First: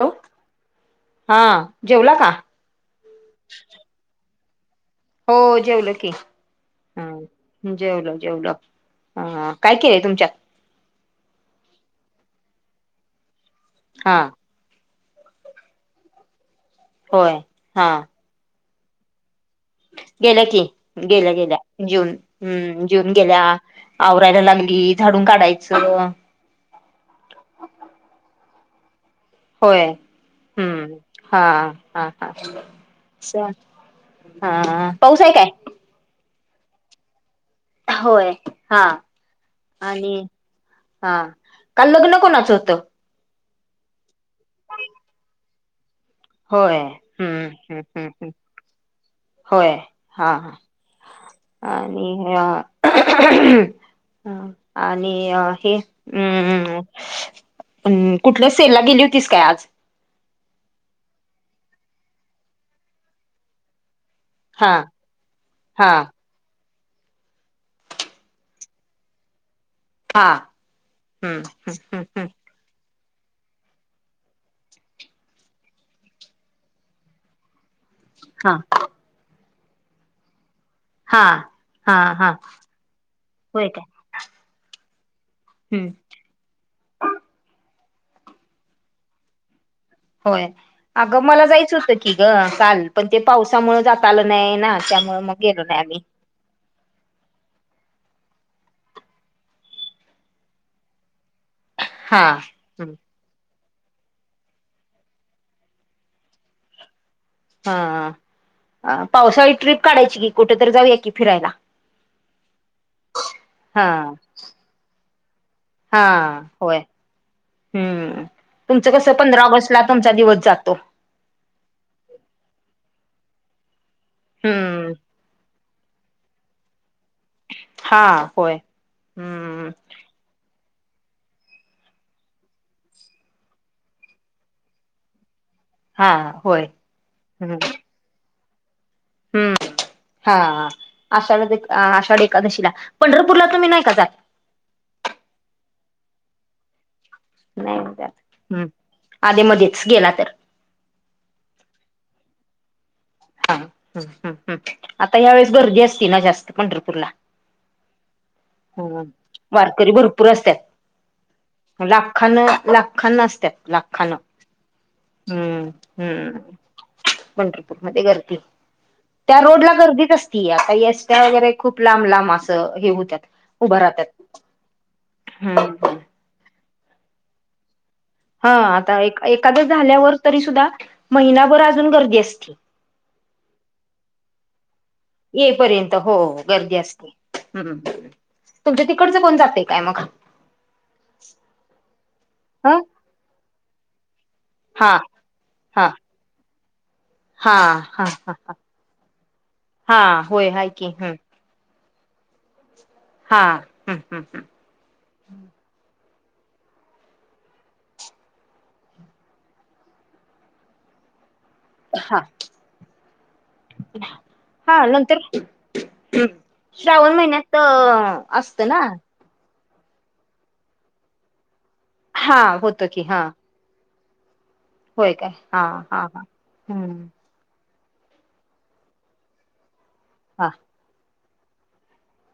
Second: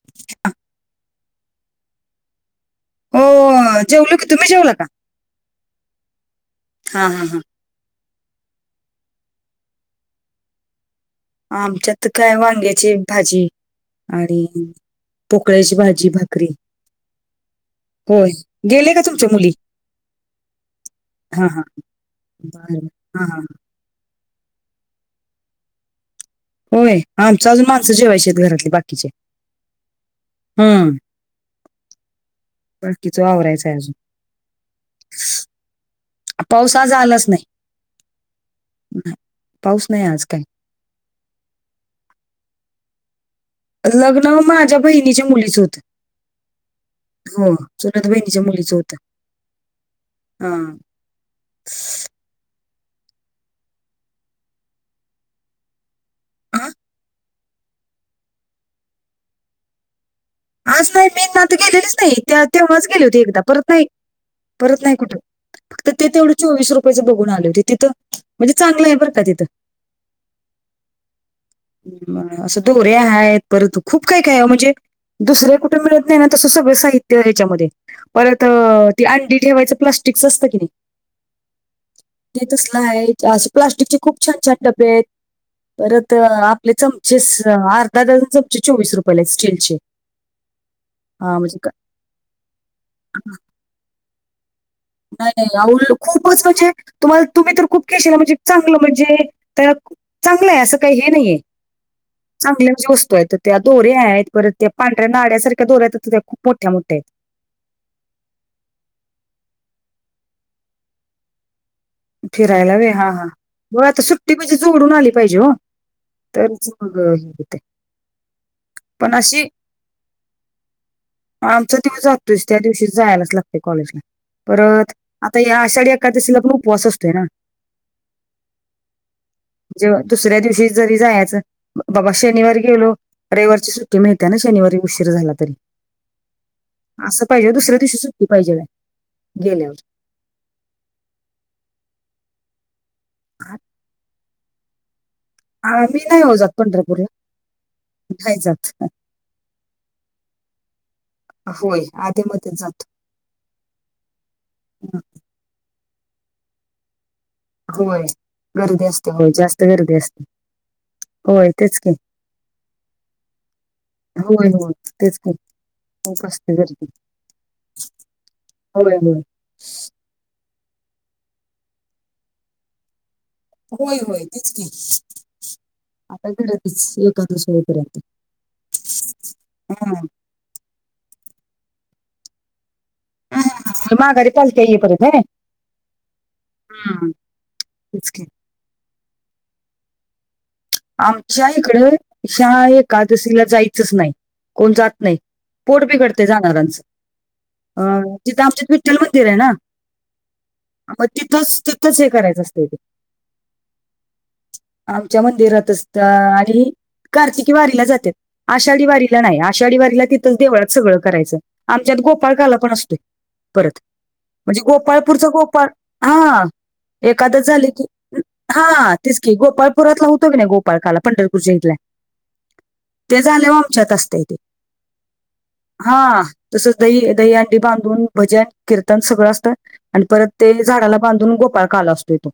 Hello हा जेवला का? हो जेवल की तुम्ही जेवल का? हो जेवलं की हा ह. हा जेवलं जेवलं काय केलंय तुमच्यात. आमच्यात काय वांग्याची भाजी हा आणि पोकळ्याची भाजी भाकरी होय हा. होय गेले का तुमच्या मुली गेलं की गेलं हा गेल्या हा जून बर हम् जून हा हा गेल्या. आवरायला लागली झाडून काढायचं. होय आमच अजून माणसं जेवायची आहेत घरातले बाकीचे होय हम्म हा हा हा. बाकीचं अछ आवरायचं आहे अजून हा पाऊस आहे काय? पावसाज आलाच नाही. होय हा नाही, पाऊस नाही आणि आज काय हा काल लग्न कोणाचं होतं. लग्न माझ्या बहिणीच्या मुलीच होत. होय हम्म हम्म हम्मम् मुलीचं होतं होय हा ह. अ आणि ह. आणि हे हा? हम्. कुठल्या सेलला गेली होतीस काय आज. आज नाही मी ना तर गेलेलीच नाही त्या तेव्हाच गेले होती एकदा परत नाही. हा परत नाही कुठे फक्त हा ते तेवढं. चोवीस रुपयाेच बघून आले होते तिथं म्हणजे चांगलं आहे बर का तिथं. हा हम्म हम्म हम्म हम्म असं दोरे आहेत परंतु खूप काय खय म्हणजे दुसरे कुठे मिळत नाही ना तसं सगळं साहित्य ह्याच्यामध्ये परत हा ती अंडी ठेवायचं प्लास्टिकचं असतं कि नाही हा हा हा [unintelligible] ते तसला आहे असे होय काय प्लास्टिकचे खूप प छान छान टप्पे आहेत हम्म परत [unintelligible] तर आपले चमचेस अर्धा डझन चमचे चोवीस रुपयेला आहेत स्टीलचे होय अगं हा मला म्हणजे क- जायचं होतं की ग काल पण ते पावसामु जात आलं नाही ना त्याच्यामुळे मग गेलो नाही आम्ही [unintelligible] हो म्हणजे तुम्हाला तुम्ही तर खूप केशला म्हणजे चांगलं म्हणजे त्या चांगलं आहे असं काही हे नाहीये [unintelligible] हा [unintelligible] चांगल्या अ वस्तू आहेत त्या दोऱ्या आहेत परत त्या पांऱ्या नाड्यासारख्या दोऱ्या आहेत त्या खूप मोठ्या मोठ्या आहेत हा पावसाळी ट्रिप काढायची की कुठेतरी जाऊया की फिरायला फिरायला वे हा ह बघ हा आता सुट्टी म्हणजे जोडून आली पाहिजे हो हा होय [unintelligible] हम ह ते [unintelligible] हम्म तुमचं कसं पंधरा ऑगस्ट ला तुमचा दिवस जातो आमच तेव जातोयस त्या दिवशी जायलाच लागते कॉलेजला हम्म परत आता या आषाढी का त्याशी लग्न उपवास असतोय ना [unintelligible] हा होय हम्म [unintelligible] जे दुसऱ्या दिवशी जरी जायचं बाबा शनिवार गेलो रविवारची सुट्टी मिळते्या ना शनिवारी उशीर झाला तरी हा होय [unintelligible] असं पाहिजे हम्म दुसऱ्या दिवशी सुट्टी पाहिजे हम्म गेल्यावर हा आषाढ आषाढी एकादशीला पंढरपूरला आ- तुम्ही नाही का जात अ मी नाही येजात पण बूर [unintelligible] नाही हम्म आधी मध्येच गेला तर होय आधे मध्ये जातो [unintelligible] हा ह हम् हम् आता या्यावेेळेस गर्दी असती ना जास्त पंढरपूरला होय गर्दी ह असते होय जास्त वारकरी गर्दी असते भरपूर असतात होय ते [unintelligible] लाखान लाखानना असत्या लाखानं [unintelligible] होय हो [unintelligible] हम्म हम्म बंरपूर म गर्दी होय होय त्या रोड ला गर्दीच [unintelligible] ती आता एसट वगैरे खूप लांब लांब असं हे होत होय होय तच क हम्म. आता घरं तेच एखाद सोपऱ्या हा आता एखादं झाल्यावर तरी सुद्धा महिनाभर अजून गर्दी असते तुम गडीपाल के [unintelligible] ये पर्यंत हो गर्दी असते हम् तेच की तुमच्या तिकडचं कोण जाते काय मग [unintelligible] आमच्या इकड शा ह एकादशीला जायचंच नाही कोण जात हा नाही पोट हा बिघडतय जाणाऱ्यांच हा अ हा हा तिथं हा. आमच विठ्ठल मंदिर आहे ना हा होय हाय की मग हम्म तिथंच हे करायचं असते ते हा हम्म हम्म हम्म. आमच्या मंदिरात आणि [unintelligible] कार्तिकी वारीला जाते आषाढी वारीला नाही आषाढी वारीला तिथंच देवळात सगळं करायचं आमच्यात हा गोपाळकाला पण असतय [unintelligible] [unintelligible] [unintelligible] म्हणजे नंतर गोपाळपूरच हम्म. गोपाळ हा श्रावण एकादस महिन्यात झाले की असतं ना हा तेच गोपाळपुरातला होतो की नाही गोपाळकाला पंढरपूरच्या हितला हा होतं की [unintelligible] ते हा झाल्यावर आमच्यात असतय ते. हा तसच दही दही न बांधून भजन कीर्तन सगळं असतं आणि परत हा ते झाडाला बांधून गोपाळ काल असतो तो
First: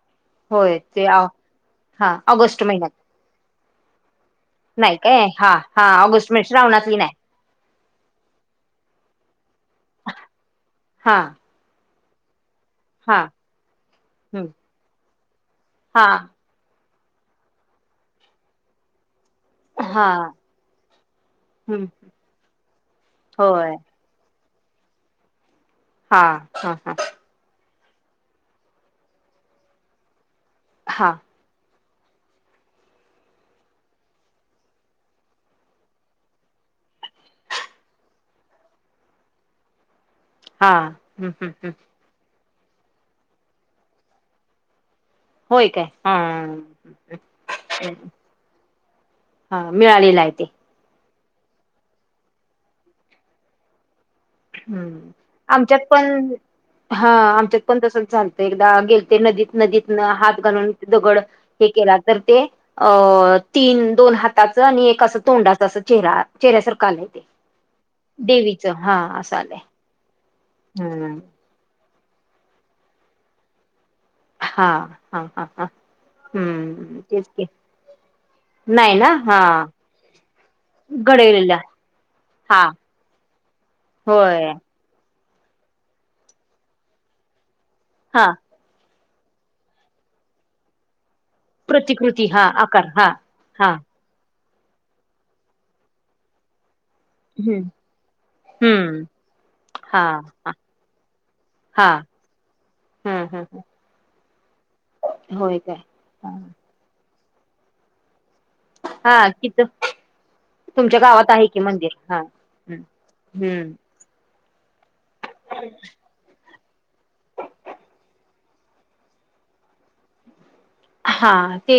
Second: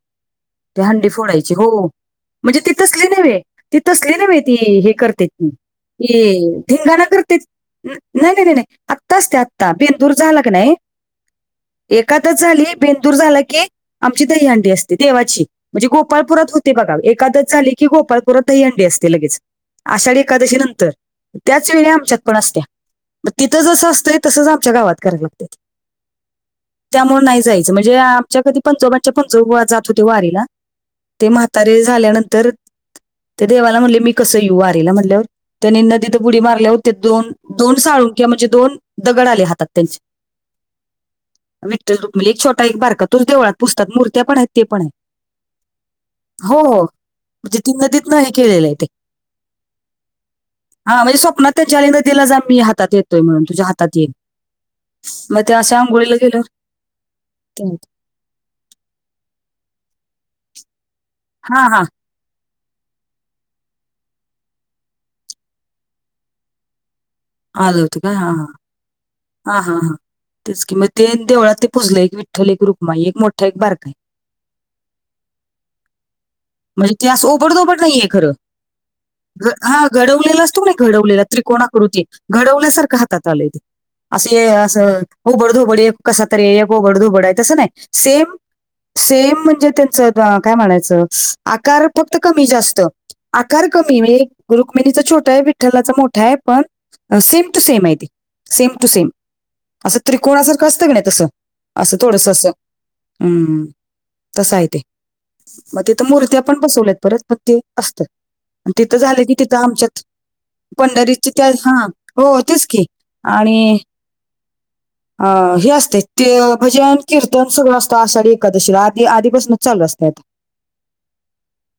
होय ती ते हंडी आ फोडायची हो हा ऑगस्ट म्हणजे महिन्यात तसली न्हवे. ती तसली न्हवे ती हे नाही काय करतेेत ती हा हा ऑगस्ट महिन्यात ती श्रावणातली ठिंगाणा नाही करतेत नाही नाही नाही नाही आत्ताच ते आत्ता बेंदूर झाला की नाही हा एकादस झाली. बेंदूर हा झाला की आमची हम्म दहंडी असते देवाची म्हणजे हा गोपालपुरात होते बघा एकदस झाली की गोपाळपुरातही हंडी असते लगेच. हा आषाढी एकादशी नंतर त्याच हम्म वेळी आमच्यात पण असत्या मग तिथं होय जसं असतंय तसच आमच्या गावात कराव लागतय. हा हा हा त्यामुळे नाही जाइत म्हणजे आमच्या कधी पंजोबांच्या पंजोबा जात होते वारीला. हां म्हातारे झाल्यानंतर ते देवाला म्हणले मी कसं येऊ वारीला म्हणल्यावर त्यानी नदीत उडी मारल्या होत्या दोन दोन साळून किंवा म्हणजे दोन दगड आले हातात त्यांच्या हा हम् हम् ह् एकछोटा एक बारका तोच देवळात पूजतात मुर्त्या पण आहेत ते पण आहेत. होय काय? हम म्हणजे ती नदीतन हे केलेलं आहे ते. हा मिळालेला आहे ते हा म्हणजे स्वप्नात त्याच्या नदीला जा मी हात येतोय म्हणून तुझ्या हात येईन. हम्म मग ते अशा आमच्यात आंघोळीला पण गेल्यावर हा आमच्यात ते- पण म्हणतात, तसच झालंत. एकदा गेलते नदीत नदीतन हात घालून दगड हा हे हा केला तर ते अ तीन दोन हाताचं आणि एक असं तोंडाच असं चेहरा चेहऱ्यासारखा आलाय ते आलं होत का हा ह देवीचं हा असं हा आलंय. हा हां तेच कि म ते हम्म. देवळात ते पुजलंय एक विठ्ठल एक रुखमाई एक मोठा एक बारकय. हा हा हा हा म्हणजे हम्म ते अस तेच की ओबड दोबड नाहीये खरं‌. नाही ना. हा घडवलेला असतो की नाही घडवलेला त्रिकोणाकृती हा घडवल्यासारखं हातात आलय ते अस होय अस ओबड धोबड एक कसा तरी ये एक ओबड धोबड तसं नाय हा सेम सेम म्हणजे त्यांचं काय म्हणायचं? आकार फक्त प्रतिकृती हा कमी जास्त आकार हा आकार हा कमी रुक्मिणीचा छोटा आहे विठ्ठलाचा मोठा आहे पण सेम टू हम्म सेम आहे ते सेम टू हम्म सेम. असं हा त्रिकोणा हा सारखं असतं कणी तसं हा असं थोडस असं हम्म. तस आहे ते होय काय मग तिथं मूर्ती पण बसवल्यात परत मग ते असतय. तिथं झाल की तिथं आमच्यात तुमच्या पंढरीची गावात त्या आहे की हा मंदिर हो तस हम्म की आणि हम्म अ हे असते ते म्हजेन कीर्तन सगळं असतो आषाढी एकादशीला आधी आधीपासूनच चालू असतात. हा ते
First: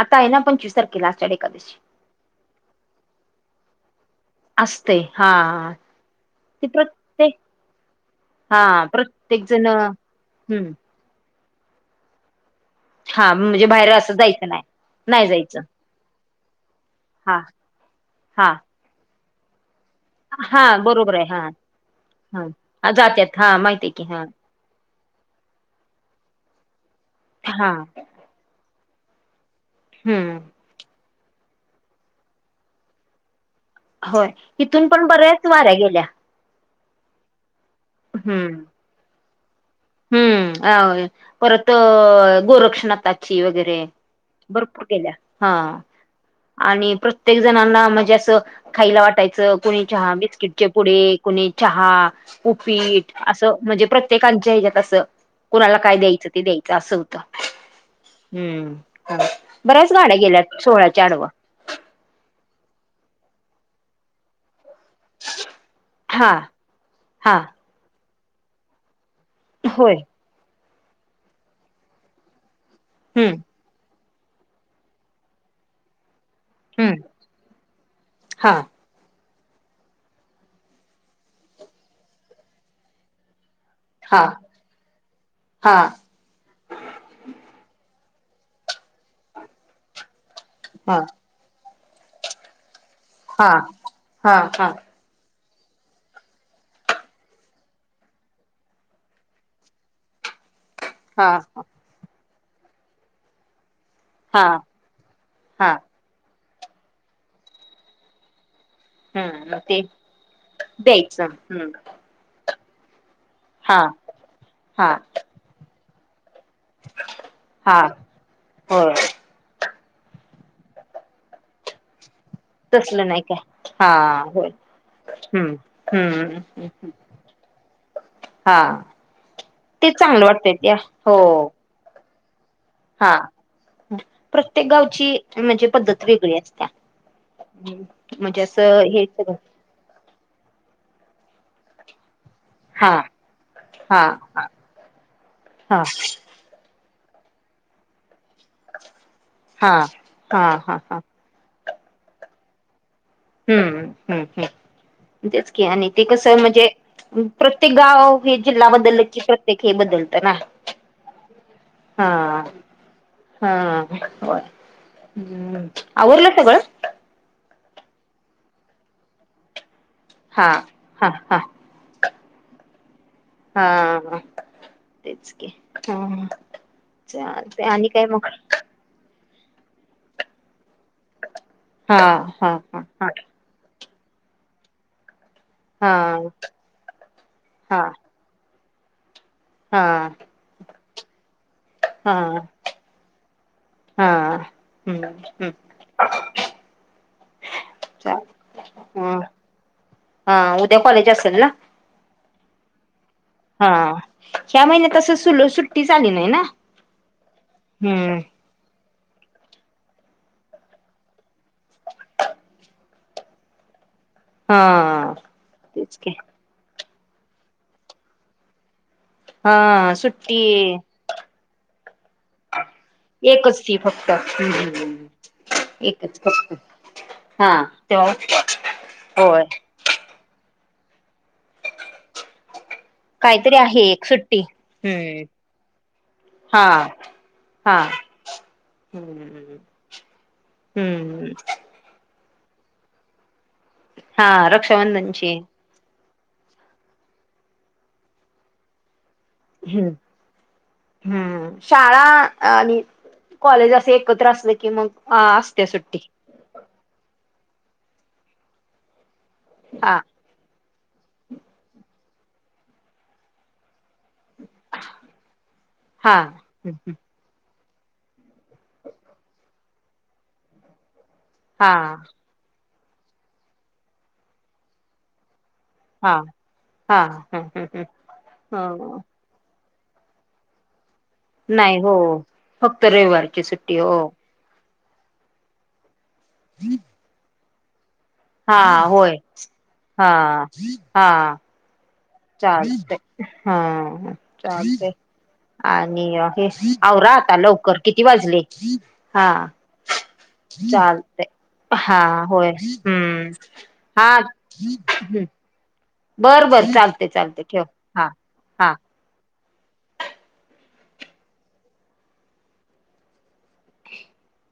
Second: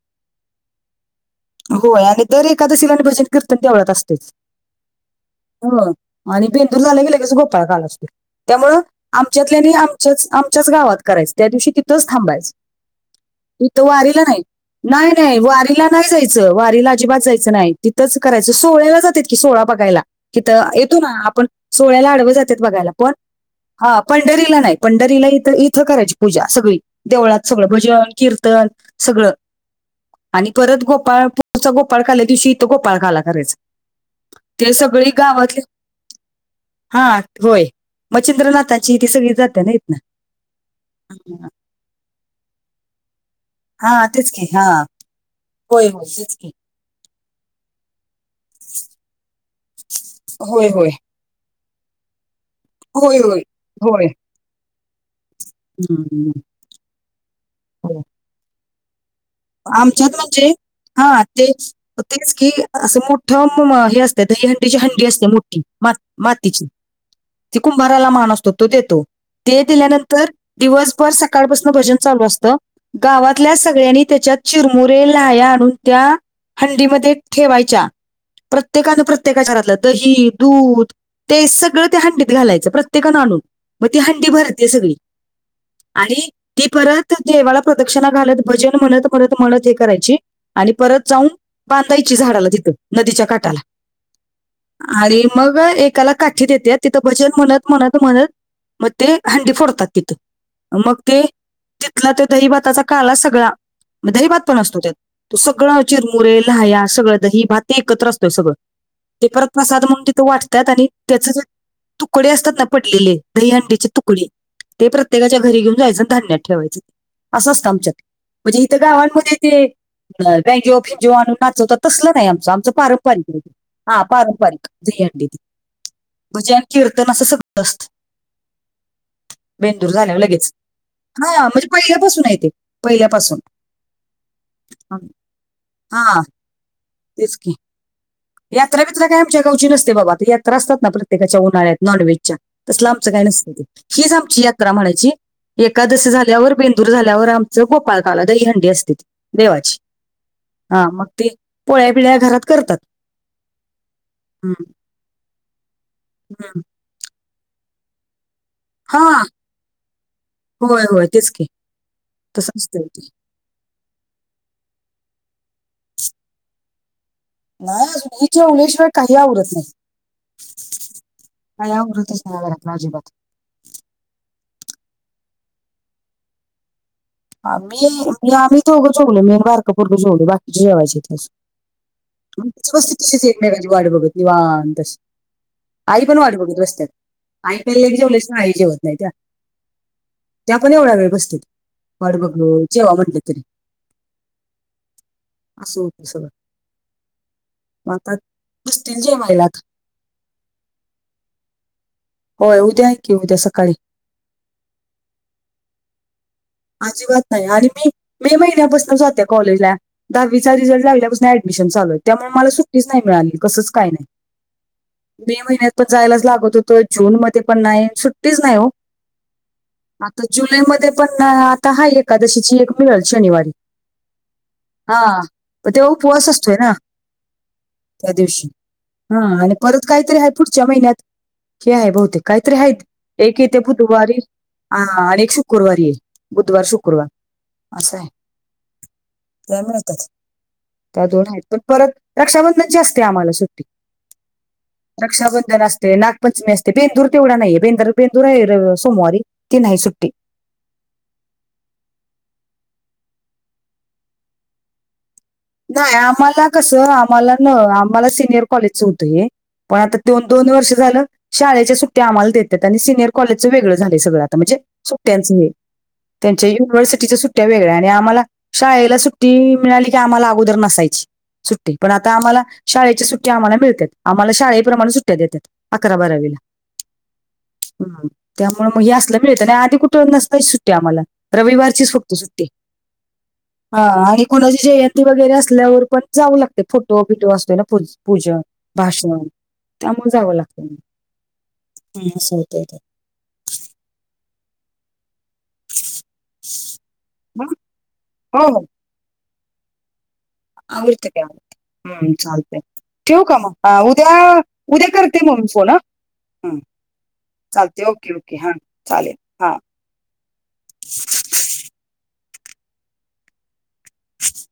आता आहे ना पंचवीस तारखेला आषाढी एकाद होय आणि दर एकादशीला भजन कीर्तन देवळात असतय. असतय हा हो आणि ते बेंदूर झाला की लगेच प्रत्येक गोप्पाळकाला असततोय. हा त्यामुळ प्रत्येक जण आमच्यातल्यानी हम्म आमच्याच आमच्याच गावात करायचं त्या दिवशी तिथंच थांबायच. हा म्हणजे इथ बाहेर असं वारीला नाही जायचं नाही नाही जायचं वारीला नाही जायचं वारीला अजिबात हा जायचं नाही तिथंच हा करायचं सोह्याला जातात की सोळा बघायला. हा किथं येतो ना बरोबर आहे आपण हा सोहळ्याला आडव जातेत बघायला हा पण जात्यात माहिती हा आहे की पंढरीला नाही पंढरीला इथ इथं करायची पूजा सगळी. देवळात सगळं हा भजन कीर्तन सगळं हम्म आणि परत गोपाळ पुढचा गोपाळ काल्या दिवशी इथं गोपाळ काला करायचा. होय ते ईथून पण सगळी बऱ्याच गावातले वाऱ्या गेल्या. हा होय हम्म चंद्रनाथांची ती सगळी जात्या नाई हम्म अ परत गोरक्षणाता ची वगैरे हा तेच की हा भरपूर गेल्या हा होय होय तेच की आणि प्र प्रत्येक जणांना म्हणजे असं खायला वाटायचं कुणी चहा बिस्किटचे होय होय पुडे कुणी चहा ऊपीट होय होय असं म्हणजे होय प्रत्येकांच्या ह्याच्यात अस कुणाला काय द्यायचं हम्म, ते द्यायचं असं हुतं हो हम्म बऱ्याच आमच्यात गाड्या म्हणजे गेल्यात सोळाच्या हा आडवं तेच तेच की असं मोठं म हे असतय दही हंडीची हां डी असतीय मोठी मा हा मातीची हा ती कुंभाराला मान असतो तो देतो. ते होय दिल्यानंतर दिवसभर सकाळपासून भजन चालू असतं हम्म गावातल्या सगळ्यांनी त्याच्यात चिरमुरे लाह्या आणून त्या हम्म हंडीमध्ये ठेवायच्या हा प्र त्येकान प्रत्येकाचा घरातलं दही, दूध ते सगळं त्या हंडीत घालायचं प्रत्येकानं आणून मग ती हा हंडी भरतीय सगळी हा आणि ती परत देवाला प्रदक्षिणा घालत भजन म्हणत म्हणत म्हणत हे करायची आणि हा परत जाऊन बांधायची झाडाला तिथं नदीच्या हा काटाला हा हा आणि मग एकाला काठी देत्यात तिथं भजन म्हणत म्हणत म्हणत मग ते हंडी फोडतात तिथं मग ते हा तिथला त्या दही भाताचा काळा सगळा म दही भात हा पण असतो त्यात तो हा सगळं चिरमुरे ल्हाया सगळं दही भात ते एकत्र असतोय सगळं ते परत हम्म मग प्रसाद म्हणून तिथ वाटत्यात आणि द्यायचं त्याचे जे हम्म तुकडे असतात ना पडलेले हा दहीहंडीचे तुकडे ते हा प्रत्येकाच्या घरी घेऊन जायचं धान्यात ठेवायचं असं असतं हा आमच्यात. म्हणजे इथं होय गावांमध्ये तेे ब्यँजो फिंजो आणून नाचवतात. तसलं नाही आमचं आमचं तसलं नाही काय पारंपरिक हा होय पारंपरिक दही हंडी ती हम्म भजन हम्म कीर्तन असं सगळं असतं. हा तेच चांगलं वाटतंय त्या हो पहिल्यापासूनय ते हा पहिल्यापासून प्रत्येक गावची म्हणजे पद्धत हा वेगळी असत्या. तेच की हम् म्हणजे असं यात्रा हे बित्रा काय सगळ आमच्या गावची नसते बाबा त्या यात्रा असतात ना प्रतेकाच्या उन्हाळ्यात नॉनव्हेजच्या तसलं हा आमचं काही नसत ते हा हीच हा आमची यात्रा म्हणायची हा एकादशी झाल्यावर बे दूर झाल्यावर आमचं गोपाळकाला दहीहंडी असते हा देवाची हा मग ते पोळ्या बिळ्या घरात करतात. हम्म हम्म हम्म तेच की आणि ते कसं हम्म. म्हणजे प्रत्येक गाव हे जिल्हा हा बदल कि प्रत्येक हे बदलत ना हा तस असतंय ते हा होय हम् आवरलं सगळ नाय अजून हि जेवल्याशिवाय काही आवरडत नाय. हा हा हा आवरतच नाही घरातलं अजिबात. हा तेच कि हम आ मी मी आम्ही दोघ जेवलो मी अन बारक पोरगं जेवलो बाकीची जेवायचात अजून हा हा हा हा [unintelligible] [unintelligible] वाट बघत निवांत अशी हा आई पण वाट बघत बसत्यात आई काय हा लेक जेवल्याशिवाय आई जेवत नाहीत्या. हा त्या पण एवढा वेळ बसत्यात हा वाट बघ जेवा म्हणलं तरी हा हम्म हम्म असं म आता बसतील चालतंय जेवायला हा उद्या कॉलेज असेल ना? हो उद्या की उद्या हा सकाळी ह्या महिन्यातसं सुल सुट्टी झाली नाही ना अजीबात नाही आणि मी हम्म मे महिन्यापासूनचाते कॉलेजला दहावी चा रिझल्ट लावल्यापासून ऍडमिशन चालूय त्यामुळे मला सुट्टीच नाही मिळाली कसंच काय नाही हा मे महिन्यात पण तेच की जायलाच लागत होतो जून मध्ये पण नाही सुट्टीच नाही हो हा आता सुट्टी जुलैमध्येध्ये पण नाही तहा एकादशीची एक मिळल शनिवारी एकच ती फक्त हम्म हा तेव तो एकच फक्त हा तेव्हा होय त्या काहीतरी आहे पुढच्या महिन्यात हे आहे बहुते काहीतरी आहेत एक काहीतरी येते आहे एक बुधवारी सुट्टी अ आणि हम्म एक शुक्रवारी आहे बुधवार हा शुक्रवार हा असं आहे हम्म त्या मिळतात त्या दोन हम्म आहेत पण परत रक्षाबंधनची असते आम्हाला सुट्टी हा रक्षाबंधनची रक्षाबंधन असते ना पंचमी असते बेंदूर तेवढा नाहीे बेंदूर बेंदूर आहे सोमवारी ती नाही हम्म सुट्टी हम्म शाळा अ नि कॉलेज असं एकत्र असलं की मग नाही सुट्टी आम्हाला कसं आम्हाला न आम्हाला सिनियर कॉलेजच होतंय पण हा आता त दोन वर्ष झालं शाळेच्या सुट्ट्या आम्हाला देतात आणि सिनियर कॉलेजचं वेगळ झा सगळं म्हणजे सुट्ट्यांच हा त्यांच्या युनिव्हर्सिटी सु सुट्ट्या वेगळ्या आणि आम्हाला शाळेला सुट्टी मिळाली की आम्हाला अगोदर नसायची हा सुट्टी पण हा आता आम्हाला शाळेच्या सु्टी आम्हाला मिळतात आम्हाला शाळेप्रमाणे सुट्ट हा हा हम्म हम्म ह आणि आधी कुठं नसताची सुट्टी आम्हाला नाही रविवारचीच हो फटतो सुट्टी फक्त रविवारची सुट्टी हा हो आणि कोणाची जयंती वगैरे असल्यावर पण जाऊ लागते फोटो बिटिओ असो पूजा हा होय भाषण तमन हा जागं लागत ना चालते हा चालते आणि राहता हं? लवकर किती वाजले हो हो हा आवडते ते चालते आवडते. हा हं, होय चालतंय ठेवू हम्म का मग उद्या हा उद्या करते मग मी फोन हा बर बरं चालते चालते ठेव हा चालेल हा ह